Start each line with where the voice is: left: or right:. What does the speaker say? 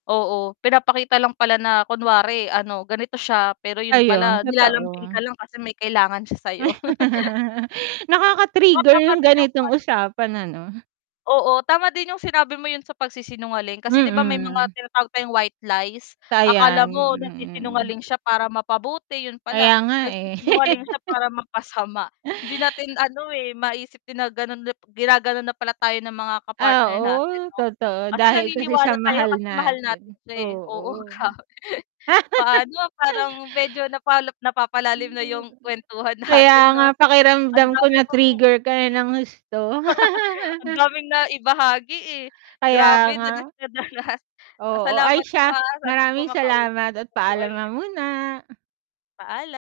left: Oo, pinapakita lang pala na kunwari, ano, ganito siya, pero yun
right: Ayun,
left: pala nilalambing
right: totoo.
left: ka lang kasi may kailangan siya sa'yo. O
right: Nakaka-trigger
left: tama
right: yung
left: din yung,
right: ganitong
left: ano
right: usapan, ano?
left: Oo, tama din yung sinabi mo yun sa pagsisinungaling, kasi 'di ba may mga
right: Mhm.
left: tinatawag tayong white lies. Akala
right: Sayang,
left: mo
right: mhm.
left: nagsisinungaling siya para mapabuti, yun pala,
right: Kaya nga, eh.
left: nagsisinungaling siya para mapasama. Hindi natin ano, eh, maisip din na ganon nap ginaganon na pala tayo ng mga
right: Ah,
left: ka-partner natin
right: oo
left: 'no.
right: totoo
left: Kasi
right: dahil kasi sa
left: naniniwala tayo
right: mahal
left: kasi mahal natin
right: natin,
left: sila eh, oo,
right: oo.
left: grabe. Paano parang medyo napalap napapalalim
right: Feeling
left: na
right: ko galit
left: yung kwentuhan
right: kaya
left: natin
right: nga
left: 'no, ang
right: pakiramdam ko
left: daya pang hmm
right: na-trigger ka, eh, ng husto.
left: ang daming naibahagi, eh.
right: Kaya
left: Grabe
right: nga.
left: danas na danas. Ah,
right: Oo,
left: salamat
right: ay
left: po,
right: siya,
left: ah. Sana po,
right: maraming
left: makausap
right: salamat at
left: ko po
right: paalam na
left: ulit
right: muna.
left: Paala